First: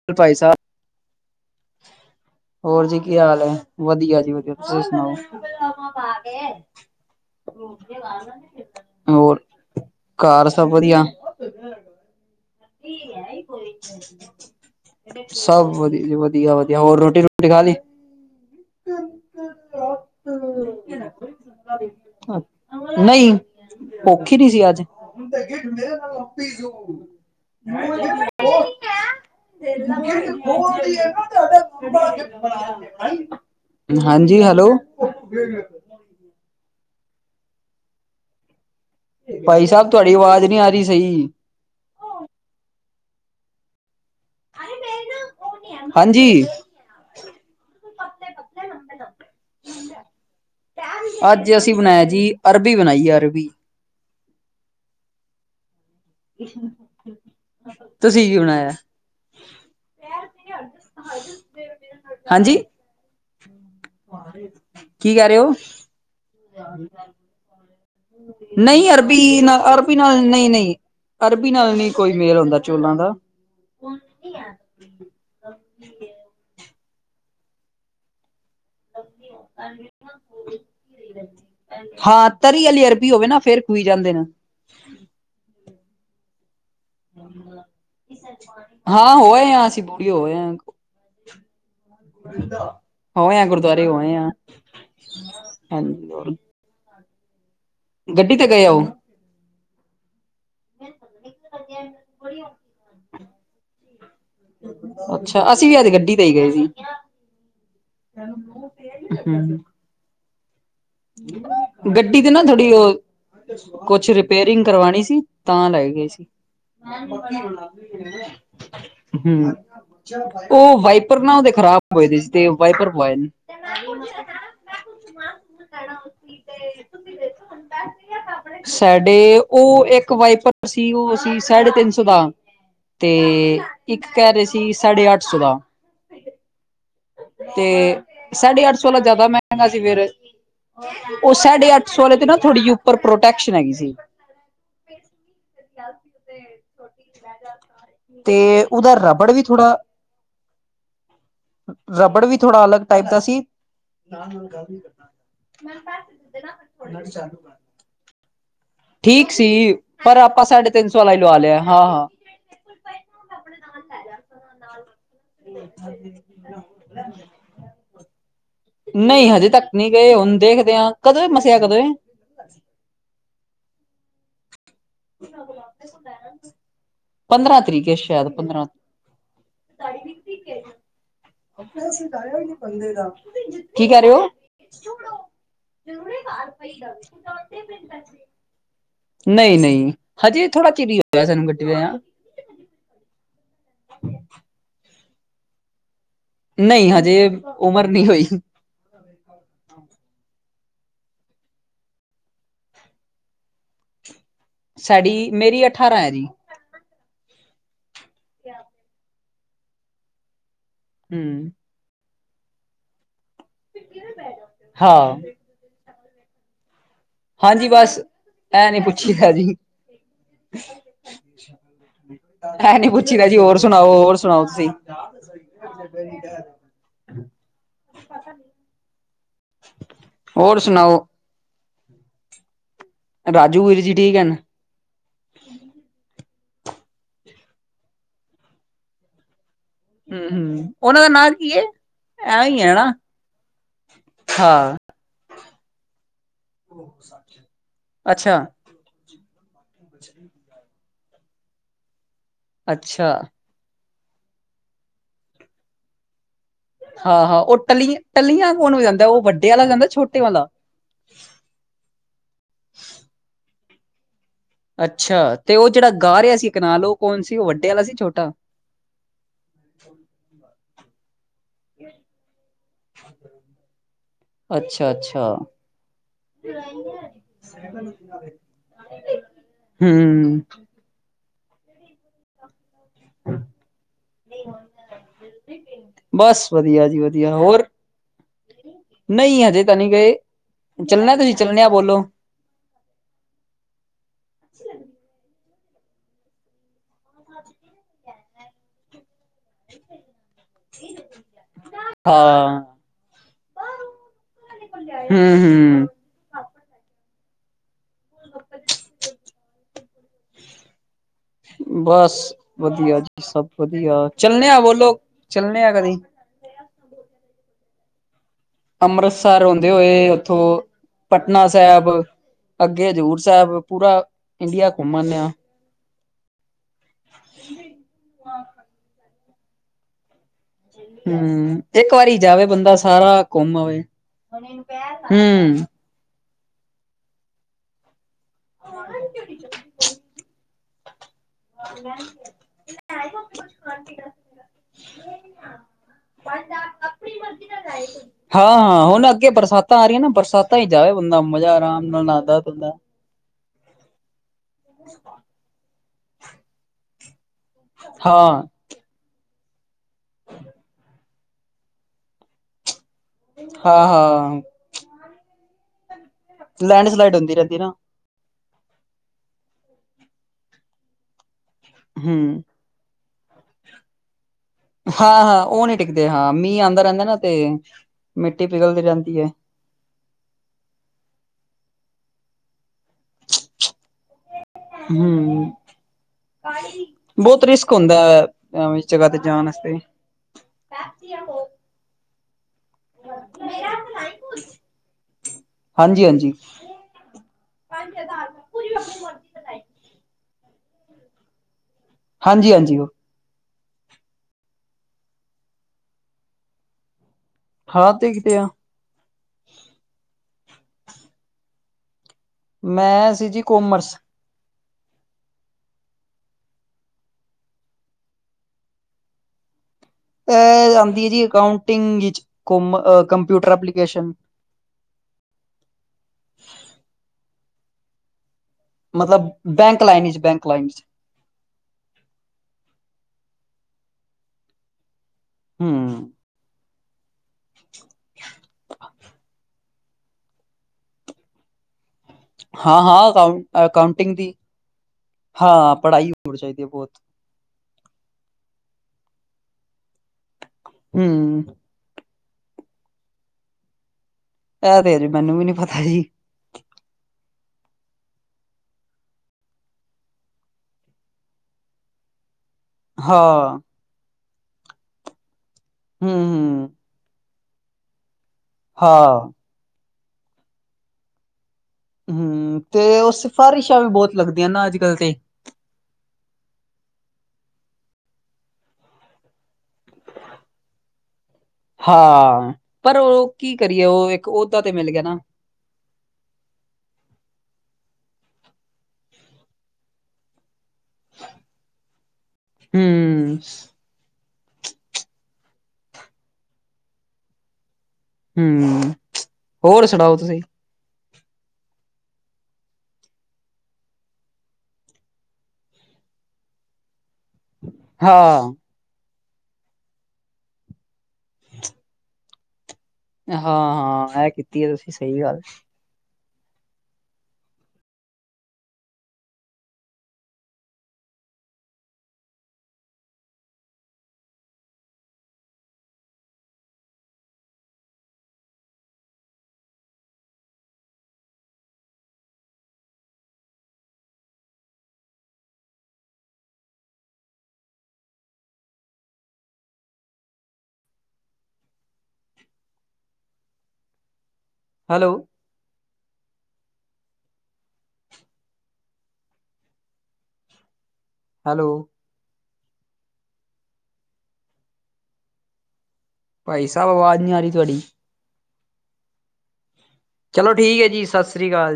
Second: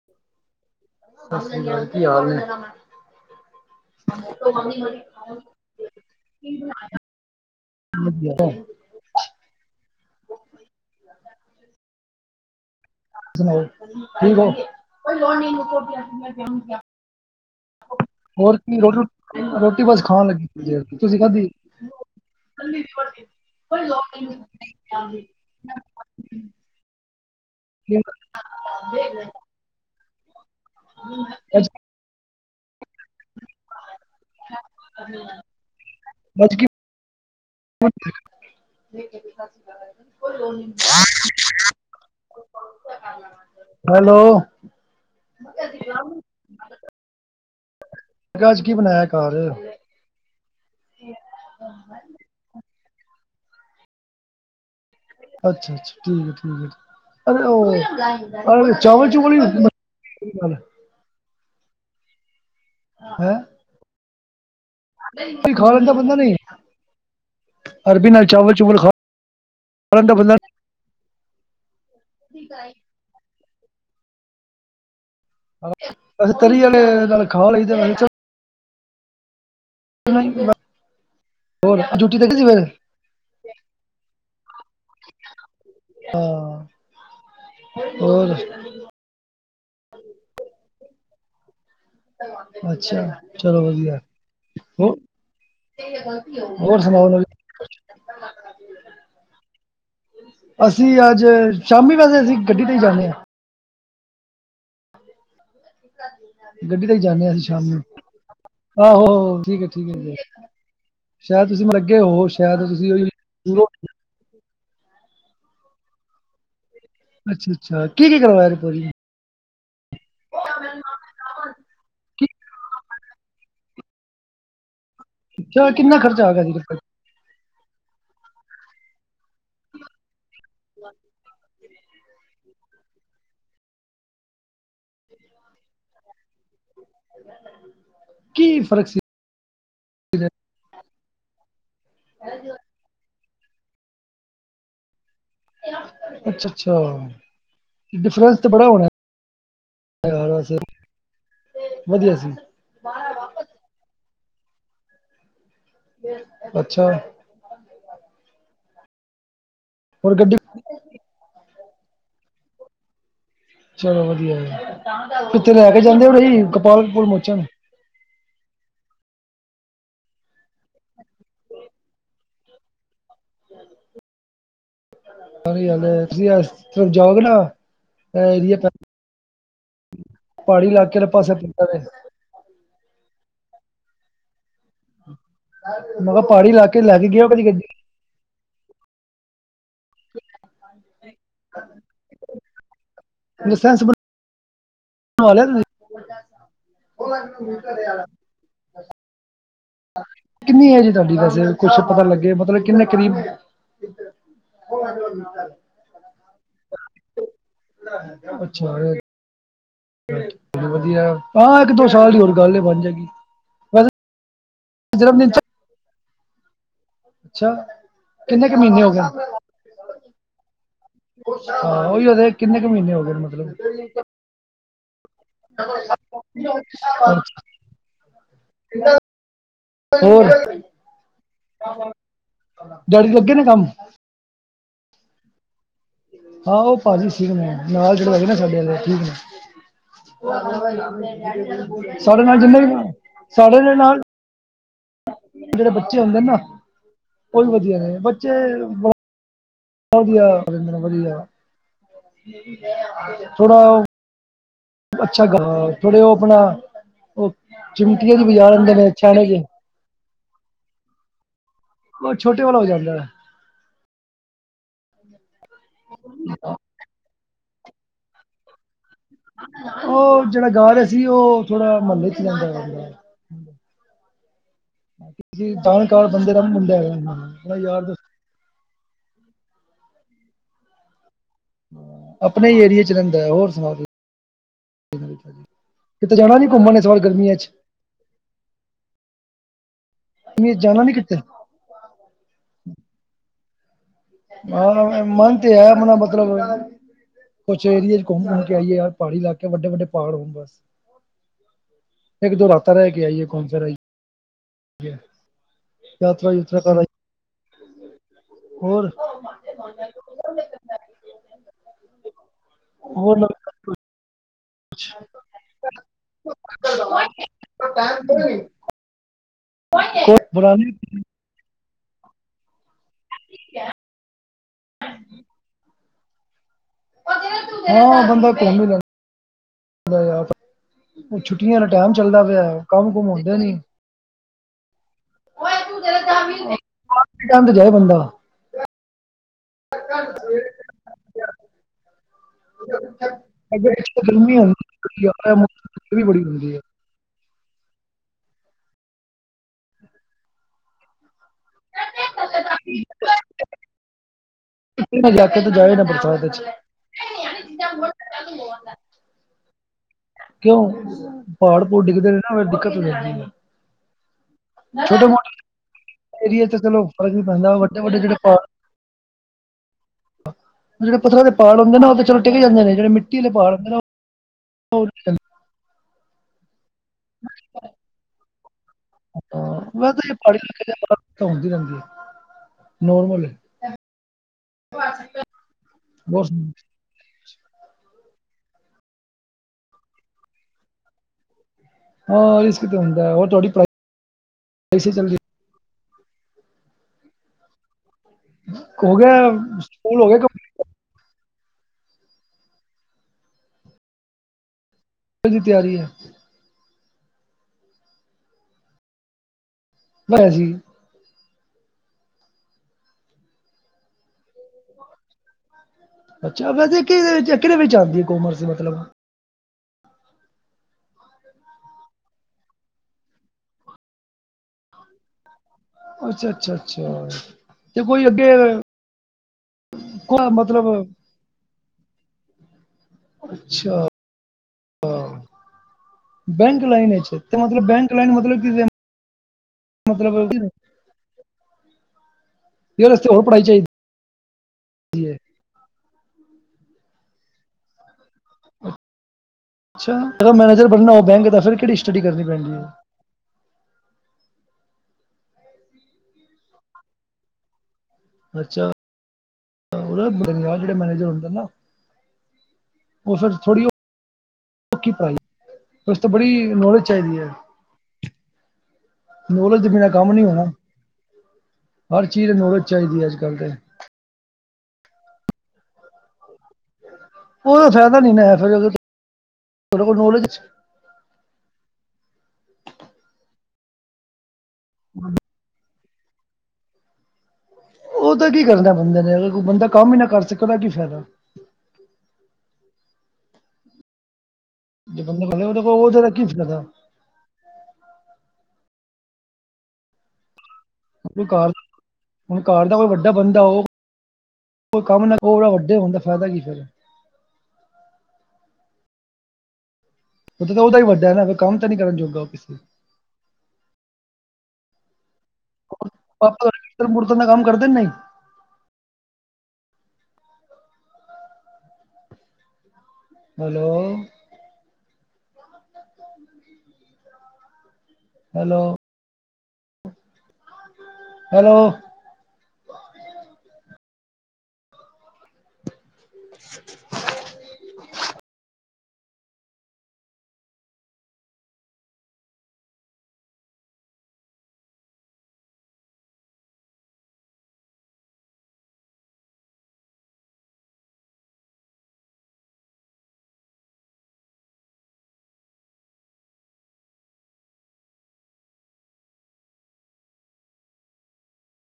[unintelligible] ਸਤਿ ਸ੍ਰੀ ਅਕਾਲ ਕੀ ਹਾਲ ਨੇ? ਹੋਰ ਜੀ ਕੀ ਹਾਲ ਹੈ ਵਧੀਆ ਜੀ ਵਧੀਆ ਤੁਸੀ ਸੁਣਾਓ। ਵਧੀਆ ਹੋਰ। ਘਰ ਸਭ ਵਧੀਆ। [unintelligible] [unintelligible] ਸਭ ਵਧੀਆ ਜੀ ਵਧੀਆ ਵਧੀਆ ਹੋਰ ਰੋਟੀ ਰੋਟੀ ਖਾ ਲਈ ਰੋਟੀ ਬਸ ਖਾਣ ਲੱਗੀ ਸੀ ਤੁਸੀਂ ਖਾਧੀ। ਅੱਜ ਨਹੀਂ ਭੁਖ ਨੀ ਸੀ ਅੱਜ। [inaudible] [inaudible] ਹਾਂਜੀ ਹੈਲੋ ਅਜ ਕੀ ਭਾਈ ਸਾਹਿਬ ਤੁਹਾਡੀ ਆਵਾਜ਼ ਨਹੀਂ ਆ ਰਹੀ ਸਹੀ [unintelligible] ਹੈਲੋ ਹਾਂਜੀ ਮੈਂ ਕਿਹਾ ਅੱਜ ਕੀ ਬਣਾਇਆ ਘਰ ਅੱਜ ਅਸੀਂ ਬਣਾਇਆ ਜੀ ਅਰਬੀ ਬਣਾਈਏ ਅਰਬੀ ਅੱਛਾ-ਅੱਛਾ ਠੀਕ ਆ ਠੀਕ ਐ ਤੁਸੀਂ ਕੀ ਬਣਾਇਆ [unintelligible] ਹਾਂਜੀ ਹੈਂ ਕੀ ਕਿਹ ਰਹੇ ਓ ਖਾ ਲੈਂਦਾ ਬੰਦਾ ਨਹੀਂ ਅਰਬੀ ਨਾਲ ਚਾਵਲ ਚੁਵਲ ਖਾ ਨਹੀਂ ਅਰਬੀ ਨਾ ਅਰਬੀ ਸਾਡਾ ਨਾਲ ਬੰਦਾ ਨਹੀਂ-ਨਹੀਂ ਅਰਬੀ ਨਾਲ ਨੀ ਕੋਈ ਮੇਲ ਹੁੰਂਦਾ ਚੋਲਾਂ ਦਾ ਤਰੀ ਆਲੇ ਨਾਲ ਖਾ ਲਈਦੇ ਆ [unintelligible] [unintelligible] ਹੋਰ ਡਿਊਟੀ ਤੇ ਹਾਂ ਗਏ ਸੀ ਫਿਰ ਤਰੀ ਆਲੀ ਅਰਬੀ ਹੋਵੇ ਨਾ ਫੇਰ ਕੁਈ ਜਾਂਦੇ ਨੇ ਹਾਂ ਹੋਰ ਹਾਂ ਹੋਏ ਆ ਅਸੀਂ ਬੁਡੀ ਹੋਏ ਅਕ ਅੱਛਾ ਹੋਏ ਆ ਚਲੋ ਗੁਰਦੁਆਰੇ ਵਧੀਆ ਹੋਏ ਆ ਹੋ ਹਾਂਜੀ ਹੋਰ ਸੁਣਾਓ ਨਵੀਂ ਗੱਡੀ ਤੇ ਗਏ ਆ ਓਹ। ਅਸੀਂ ਅੱਜ ਸ਼ਾਮੀ ਵੈਸੇ ਅਸੀਂ ਗੱਡੀ ਤੇ ਈ ਜਾਣੇ ਆ। ਅੱਛਾ ਅਸੀਂ ਵੀ ਅੱਜ ਗੱਡੀ ਤੇ ਈ ਗਏ ਸੀ। ਗੱਡੀ ਤੇ ਹੀ ਜਾਂਦੇ ਹਾਂ ਅਸੀਂ ਸ਼ਾਮੀ ਆਹੋ ਹਮ ਠੀਕ ਐ ਠੀਕ ਐ। ਗੱਡੀ ਤੇ ਨਾ ਥੋੜ੍ਹੀ ਤੁਸੀਂ ਉਹ ਉਹੀ ਦੂਰੋਂ ਕੁਛ ਰਿਪ ਰਿਪੇਰਿੰਗ ਕਰਵਾਣੀ ਸੀ ਤਾਂ ਲੈ ਗਏ ਸੀ। ਅੱਛਾ ਅੱਛਾ ਕੀ ਕੀ ਕਰਵਾਇਆ ਰਿਪੋਰੀ? ਹੂ, ਉਹ ਵਾਈਪਰ ਨਾ ਉਹਦੇ ਖ਼ਰਾਬ ਹੋਏ ਕੀ ਸੀ ਤੇ ਵਾਈਪਰ ਪਵਾਏ ਨੇ। [unintelligible] ਚਾ ਕਿੰਨਾ ਖਰਚਾ ਆ ਗਿਆ ਸੀ ਸਾਡੇ ਉਹ ਇੱਕ ਵਾਈਪਰ ਸੀ ਉਹ ਅਸੀ ਸਾਢੇ ਤਿੰਨ ਸੌ ਦਾ, ਤੇ ਇੱਕ ਕਹਿ ਰਹੇ ਸੀ ਸਾਢੇ ਅੱਠ ਸੌ ਦਾ। ਤੇ ਕੀ ਸਾਢੇ ਅੱਠ ਫਰਕ ਸੌ ਆਲਾ ਸੀ ਜ਼ਿਆਦਾ ਮਹਿੰਗਾ ਸੀ ਫੇਰ, ਉਹ ਸਾਢੇ ਅੱਠ ਸੋਲੇ ਤੇ ਨਾ ਥੋੜ੍ਹੀ ਜਿਹੀ ਉੱਪਰ ਪ੍ਰੋਟੈਕਸ਼ਨ ਹੈਗੀ ਸੀ। ਅੱਛਾ ਅੱਛਾ ਡਿਫਰੈਂਸ ਤੇ ਬੜਾ ਹੋਣਾ ਉਹਦਾ ਰਬੜ ਵੀ ਥੋੜਾ [unintelligible] ਵਧੀਆ ਰਬੜ ਸੀ ਵੀ ਥੋੜਾ ਅਲੱਗ ਟਾਈਪ ਦਾ ਸੀ। ਅੱਛਾ [unintelligible] ਠੀਕ ਸੀ, ਹੋਰ ਪਰ ਗੱਡੀ ਆਪਾਂ ਸਾਢੇ ਤਿੰਨ ਸੌ ਵਾਲਾ ਈ ਲਵਾ ਲਿਆ ਹਾਂ ਹਾਂ। ਚਲੋ ਵਧੀਆ ਕਿੱਤੇ ਲੈ ਕੇ ਜਾਂਦੇ ਕੇ ਨਈ ਗੋਪਾਲਪੁਰਮੋਚਨ ਨਹੀਂ ਹਜੇ ਤੱਕ ਨਹੀਂ ਗਏ ਹੁਣ ਦੇਖਦੇ ਆ ਕਦੋਂ ਏ ਮੱਸਿਆ ਕਦੋਂ ਏ [unintelligible] ਪੰਦਰਾਂ ਤਰੀਕ ਏ ਸ਼ਾਇਦ ਪੰਦਰਾਂ ਪਹਾੜੀ ਇਲਾਕੇ ਪਾਸੇ ਪੈਂਦਾ ਵੇ ਕੀ ਕਹਿ ਰਹੇ ਓ? ਮੈਂ ਕਿਹਾ ਪਹਾੜੀ ਇਲਾਕੇ ਲੈ ਕੇ ਗਏ ਓ ਕਦੇ ਗੱਡੀ। ਨਈ ਨਈ। ਹਜੇ ਥੋੜਾ ਚਿਰ ਈ ਹੋਇਆ ਸਾਨੂੰ ਗੱਡੀ ਲਿਆ। ਲਾਇਸੈਂਸ [unintelligible] ਨਹੀਂ ਹਜੇ ਉਮਰ ਨਈ ਹੋਈ। ਕਿੰਨੀ ਏਜ ਏ ਤੁਹਾਡੀ, ਵੈਸੇ ਕੁਛ ਪਤਾ ਲੱਗੇ ਮਤਲਬ ਕਿੰਨੇ ਕਰੀਬ ਸਾਡੀ ਮੇਰੀ ਅਠਾਰਾਂ ਹੈ ਜੀ ਅੱਛਾ। ਚਲੋ ਵਧੀਆ, ਹੂੰ ਹਾਂ ਇੱਕ ਦੋ ਸਾਲ ਦੀ ਹੋਰ ਗੱਲ ਏ ਬਣ ਜਾਏਗੀ। ਵੈਸੇ ਹਾਂ। ਜਨਮ ਦਿਨ ਅੱਛਾ ਹਾਂਜੀ ਬਸ ਕਿੰਨੇ ਕੁ ਐ ਨੀ ਮਹੀਨੇ ਹੋ ਗਏ ਪੁੱਛੀਦਾ ਜੀ। ਹਾਂ ਉਹੀ ਉਹਦੇ ਕਿੰਨੇ ਕੁ ਐ ਨੀ ਮਹੀਨੇ ਹੋ ਗਏ ਨੇ ਪੁੱਛੀਦਾ ਜੀ, ਹੋਰ ਮਤਲਬ ਸੁਣਾਓ ਹੋਰ ਸੁਣਾਓ ਤੁਸੀਂ? [unintelligible] ਹੋਰ? [unintelligible] ਰਾਜੂ ਵੀਰ ਜੀ ਠੀਕ ਏ ਨਾ? ਆਹੋ ਭਾਜੀ ਠੀਕ ਨੇ, ਨਾਲ ਚੜਵਾਏ ਨਾ ਸਾਡੇ ਆਲੇ ਠੀਕ ਨੇ। ਹੂੰ ਹੂੰ ਉਹਨਾਂ ਦਾ ਨਾਂ ਕੀ ਏ ਸਾਡੇ ਨਾਲ ਐਵੇਂ ਜਿੰਨੇ ਹੀ ਵੀ ਹੈ ਨਾ, ਸਾਡੇ ਦੇ ਨਾਲ ਹਾਂ। ਜਿਹੜੇ ਬੱਚੇ ਹੁੰਦੇ ਨੇ ਨਾ, ਉਹ ਵੀ ਵਧੀਆ ਨੇ ਬੱਚੇ ਅੱਛਾ ਬਹੁਤ ਵਧੀਆ ਵਧੀਆ, ਅੱਛਾ ਥੋੜਾ ਉਹ ਅੱਛਾ ਗ ਥੋੜੇ ਉਹ ਆਪਣਾ ਹਾਂ ਹਾਂ ਉਹ ਟੱਲ ਚਿਮਟੀਆਂ ਦੀ ਵਜਾ ਟੱਲੀਆਂ ਲੈਂਦੇ ਕੋਣ ਨੇ ਵਜਾਂਦਾ ਉਹ ਛਾਣੇ ਜੇ ਵੱਡੇ ਵਾਲਾ ਵਜਾਂਦਾ, ਛੋਟੇ ਵਾਲਾ? ਉਹ ਛੋਟੇ ਵਾਲਾ ਵਜਾਂਦਾ। ਅੱਛਾ ਤੇ ਉਹ ਜਿਹੜਾ ਗਾ ਰਿਹਾ ਸੀ ਇਕ ਨਾਲ ਉਹ ਕੌਣ ਸੀ, ਉਹ ਵੱਡੇ ਵਾਲਾ ਸੀ ਛੋਟਾ? ਉਹ ਜਿਹੜਾ ਗਾ ਰਿਹਾ ਸੀ ਉਹ ਥੋੜਾ ਮਹੱਲੇ ਚ ਹੀ ਰਹਿੰਦਾ ਲੱਗਦਾ। ਅੱਛਾ ਅੱਛਾ ਜਾਣਕਾਰ ਬੰਦੇ ਦਾ ਮੁੰਡਾ ਹੈ ਯਾਰ ਦੋਸਤ। ਹੂੰ ਆਪਣੇ ਈ ਏਰੀਏ ਚ ਰੈਂਦਾ ਐ ਹੋਰ ਸਣਾਓ ਤੁਸੀਂ? ਕਿਤੇ ਜਾਣਾ ਨੀ ਬਸ ਘੁੰਮਣ ਏਸ ਵਧੀਆ ਵਾਰ ਗਰਮੀਆਂ ਚ? ਨਈਂ ਹਜੇ ਤਾਂ ਨਈਂ ਗਏ, ਗਰਮੀਆਂ ਚ ਜਾਣਾ ਨਹੀਂ ਚੱਲਨਾ ਕਿਤੇ ਤੁਸੀਂ ਚੱਲਣਿਆ ਬੋਲੋ? ਹਾਂ ਮਨ ਤੇ ਹੈ ਆਪਣਾ ਮਤਲਬ, ਕੁਛ ਏਰੀਏ ਚ ਘੁੰਮ-ਘੁੰਮ ਕੇ ਆਈਏ ਯਾਰ ਪਹਾੜੀ ਇਲਾਕੇ ਵੱਡੇ-ਵੱਡੇ ਪਹਾੜ ਹੋਣ ਬਸ। ਇੱਕ-ਦੋ ਹਾਂ ਰਾਤਾਂ ਰੈਅ ਕੇ ਆਈਏ ਘੁੰਮ-ਫਿਰ ਆਈਏ। ਹੂੰ ਹੂੰ ਯਾਤਰਾ-ਯੂਤਰਾ ਕਰ ਆਈਏ। [inaudible] ਹੋਰ? ਬਸ ਵਦੀਆ ਹੋਰ ਜੀ ਸਬ ਨਵੀਂ- ਵਦੀਆ, ਚੱਲਨੇ ਆ ਬੋਲੋ ਚੱਲਨੇ ਆ ਕਦੀ। [inaudible] ਅੰਮ੍ਰਿਤਸਰ ਹੁੰਦੇ ਹੋਏ ਕੋਈ ਉੱਥੋਂ, ਪੁਰਾਣੀ ਪਟਨਾ ਸੈਬ। ਅੱਗੇ ਹਜ਼ੂਰ ਸੈਬ ਪੂਰਾ ਇੰਡੀਆ ਘੁੰਮ ਆਨੇ ਆਂ। ਹਾਂ ਬੰਦਾ ਘੁੰਮ ਈ ਲੈਂਦਾ, ਇਆ ਹੂੰ ਇੱਕ ਵਾਰੀ ਜਾਵੇ ਬੰਦਾ ਕੰਮ ਕੁਮ ਸਾਰਾ ਹੁੰਦੇ ਨੀ ਘੁੰਮ ਆਵੇ। ਹੂੰ। [unintelligible] ਤੇ ਜਾਏ ਬੰਦਾ। [inaudible] [inaudible] ਗਰਮੀ [unintelligible] ਵੀ ਬੜੀ ਹੁੰਦੀ ਐ। [inaudible] ਹਾਂ-ਹਾਂ ਹੁਣ ਅੱਗੇ ਬਰਸਾਤਾਂ ਆ ਰਈਆਂ ਨਾ ਬਰਸਾਤਾਂ ਈ ਜਾਵੇ ਬੰਦਾ ਮਜ਼ਾ ਆਰਾਮ ਨਾਲ ਨਾਦਾਂ-ਤੋਂਦੈ। [unintelligible] ਜਾਏ ਨਾ ਬਰਸਾਤ ਦੇ ਵਿਚ। ਹਾਂ ਕਿਉਂ, ਪਹਾੜ-ਪੂੜ ਡਿੱਗਦੇ ਨੇ ਨਾ ਫੇਰ ਦਿੱਕਤ ਹੋ ਜਾਂਦੀ ਐ। ਹਾਂ-ਹਾਂ। ਛੋਟੇ-ਮੋਟੇ ਏਰੀਏ ਚ ਚਲੋ ਲੈਂਡ ਫਰਕ ਸਲਾਈਡ ਨੀ ਹੁੰਦੀ ਪੈਂਦਾ ਰਹਿੰਦੀ ਨਾ ਵੱਡੇ-ਵੱਡੇ ਜੇੜੇ ਪਹਾੜ [inaudible] ਜੇੜੇ ਪੱਥਰਾਂ ਦੇ ਪਹਾੜ ਹੁੰਦੇ ਨੇ ਨਾ ਓ ਤੇ ਚਲੋ ਟਿੱਕ ਹੂੰ ਜਾਂਦੇ ਨੇ ਜੇੜੇ ਮਿੱਟੀ ਦੇ ਪਹਾੜ ਹੁੰਦੇ ਨੇ ਨਾ ਓ, ਓ ਡਿੱਗ ਜਾਂਦੇ। ਹਾਂ ਹਾਂ ਓ ਨੀ ਡਿਗਦੇ ਹਾਂ ਮੀਂਹ ਆਂਦਾ ਰੈਂਦਾ ਨਾ ਤੇ ਮਿੱਟੀ ਪਿਘਲਦੀ ਰੈਂਦੀ ਐ। ਨੇ। ਹਾਂ ਵੈਸੇ ਤਾਂ ਜੀ ਪਹਾੜੀ ਇਲਾਕੇ ਚ [unintelligible] ਹੁੰਦੀ ਰੈਂਦੀ ਆ, ਨੋਰਮਲ ਐ। ਹੂੰ-ਹੂੰ। ਬਹੁਤ ਬੋਤ ਰਿਸਕ ਹੁੰਦਾ ਐ ਐਵੇਂ ਦੀ ਜਗਾ ਤੇ ਜਾਣ ਆਸਤੇ। [inaudible] ਹਾਂ ਰਿਸਕ ਤੇ ਹੁੰਦਾ ਐਮ, ਓ ਤੁਆਡੀ [unintelligible] ਚੱਲਦੀ। ਹਾਂਜੀ-ਹਾਂਜੀ। [inaudible] ਹੋ ਗਿਆ, ਸਕੂਲ ਹੋ ਗਿਆ ਕਮਪਲੀਟ? ਹਾਂਜੀ-ਹਾਂਜੀ ਓ। ਦੀ ਤਿਆਰੀ ਐ? ਹਾਂ ਤੇ ਕਿਤੇ ਆ। [unintelligible] ਸੀ। ਮੈਂ ਸੀ ਜੀ ਕੋਮਰਸ। ਅੱਛਾ ਵੈਸੇ ਕਿਦੇ ਵਿੱਚ ਕਿਦੇ ਵਿੱਚ ਆਂਦੀ ਐ ਕੋਮਰਸ ਮਤਲਬ। ਏ ਆਂਦੀ ਐ ਜੀ ਅਕਾਉਂਟਿੰਗ ਚ, ਕੋ ਕੰਪਿਊਟਰ ਐਪਲੀਕੇਸ਼ਨ। ਅੱਛਾ-ਅੱਛਾ-ਅੱਛਿਆ ਤੇ ਕੋਈ ਅੱਗੇ ਮਤਲਬ ਬੈਂਕ ਲਾਈਨ ਇਚ ਕੋਈ ਬੈਂਕ ਲਾਈਨ ਮਤਲਬ ਇਚ ਅੱਛਾ। ਆ ਓ। ਹੂੰ। ਬੈਂਕ ਲਾਈਨ ਇੱਚ ਤੇ ਮਤਲਬ ਬੈਂਕ ਲਾਈਨ ਮਤਲਬ ਕਿ, ਮਤਲਬ ਯਾਰ ਇਸ ਹਾਂ-ਹਾਂ ਤੇ ਹੋਰ ਪੜ੍ਹਾਈ ਅਕਾਊਂ ਚਾਹੀਦੀ ਅਕਾਊਂਟਿੰਗ ਦੀ, ਹੈ ਹਾਂ ਪੜਾਈ ਹੋਣੀ ਚਾਈਦੀ ਐ ਬੋਤ। ਅੱਛਾ, ਅਗਰ ਮੈਨੇਜਰ ਬਣਨਾ ਹੋਵੇ ਬੈਂਕ ਦਾ ਹੂੰ, ਫਿਰ ਕੇੜੀ ਸਟੱਡੀ ਕਰਨੀ ਪੈਂਦੀ ਐ? ਏ ਤੇ ਹਜੇ ਮੈਨੂੰ ਵੀ ਨੀ ਪਤਾ ਜੀ। ਅੱਛਾ, ਜੇੜੇ [unintelligible] ਮੈਨੇਜਰ ਹੁੰਦੇ ਨੇ ਨਾ ਓ ਫਿਰ ਹਾਂ, ਥੋੜੀ ਓ ਕਿ ਭਾਜੀ ਓਸ ਤੋਂ ਬੜੀ ਹੂੰ-ਹੂੰ। ਨੌਲੇਜ ਚਾਈਦੀ ਐ। ਹਾਂ। ਨੌਲੇਜ ਦੇ ਬਿਨਾਂ ਕੰਮ ਨੀ ਹੋਣਾ। ਹਰ ਚੀਜ਼ ਹੂੰ, ਨੌਲੇਜ ਤੇ ਚਾਹੀਦੀ ਹੈ ਓ ਅੱਜ ਕੱਲ੍ਹ ਤੇ ਸਿਫਾਰਿਸ਼ਾਂ ਵੀ ਬੋਤ ਲੱਗਦੀਆਂ ਨਾ ਅੱਜ ਕੱਲ ਤੇ। ਓਦਾ ਫੈਦਾ ਨੀ ਨਾ ਹੈ ਫਿਰ ਜਦੋਂ ਤੁਆਡੇ ਕੋਲ ਨੌਲੇਜ ਅੱਛੀ ਹਾਂ, ਪਰ ਓ ਕੀ ਕਰੀਏ ਓ ਇੱਕ ਓਦਾਂ ਤੇ ਮਿਲ ਗਿਆ ਨਾ। ਓਦਾ ਕੀ ਕਰਨਾ ਬੰਦਾ ਨੇ ਜਦੋਂ ਕੋਈ ਬੰਦਾ ਕੰਮ ਈ ਨਾ ਕਰ ਸਕੇ ਓਦਾ ਕੀ ਫੈਦਾ। ਹੂੰ। ਜੇ ਬੰਦਾ [unintelligible] ਓਦਾ ਕੋਲੋਂ ਓਦੇ ਫੇਰ ਕਿ ਸਿੱਖਦਾ। ਹੂੰ, ਹੋਰ ਸੁਣਾਓ ਤੁਸੀਂ? ਕੋਈ ਘਰ, ਹੁਣ ਘਰ ਦਾ ਕੋਈ ਵੱਡਾ ਬੰਦਾ ਹੂ। ਕੋਈ ਕੰਮ ਨਾ [unintelligible] ਵੱਡੇ ਹੋਣ ਦਾ ਫੈਦਾ ਕੀ ਫਿਰ। ਹਾਂ! ਲੇਕਿਨ ਉਹ ਤਾਂ ਹੀ ਵੱਡਾ ਹੈ ਨਾ ਫੇਰ ਕੰਮ ਤਾਂ ਨਹੀਂ ਕਰਨ ਜੋਗਾ ਕੋਈ। ਹਾਂ! ਹਾਂ! ਇਹ ਕੀਤੀ ਹੈ। ਤੁਸੀਂ ਸਹੀ ਗੱਲ। ਪਾਪਾ ਕੀਰਤਨ ਕੂਰਤਨ ਦਾ ਕੰਮ ਕਰਦੇ ਨੇ? ਹੈਲੋ! ਠੀਕ ਆ। ਹੈਲੋ! ਹੈਲੋ! ਹੂੰ! ਹੈਲੋ! ਹੈਲੋ! ਭਾਈ ਸਾਹਿਬ ਆਵਾਜ਼ ਨਹੀਂ ਆ ਰਹੀ ਤੁਹਾਡੀ। ਚਲੋ ਠੀਕ ਹੈ ਜੀ ਸਤਿ ਸ਼੍ਰੀ ਅਕਾਲ ਜੀ।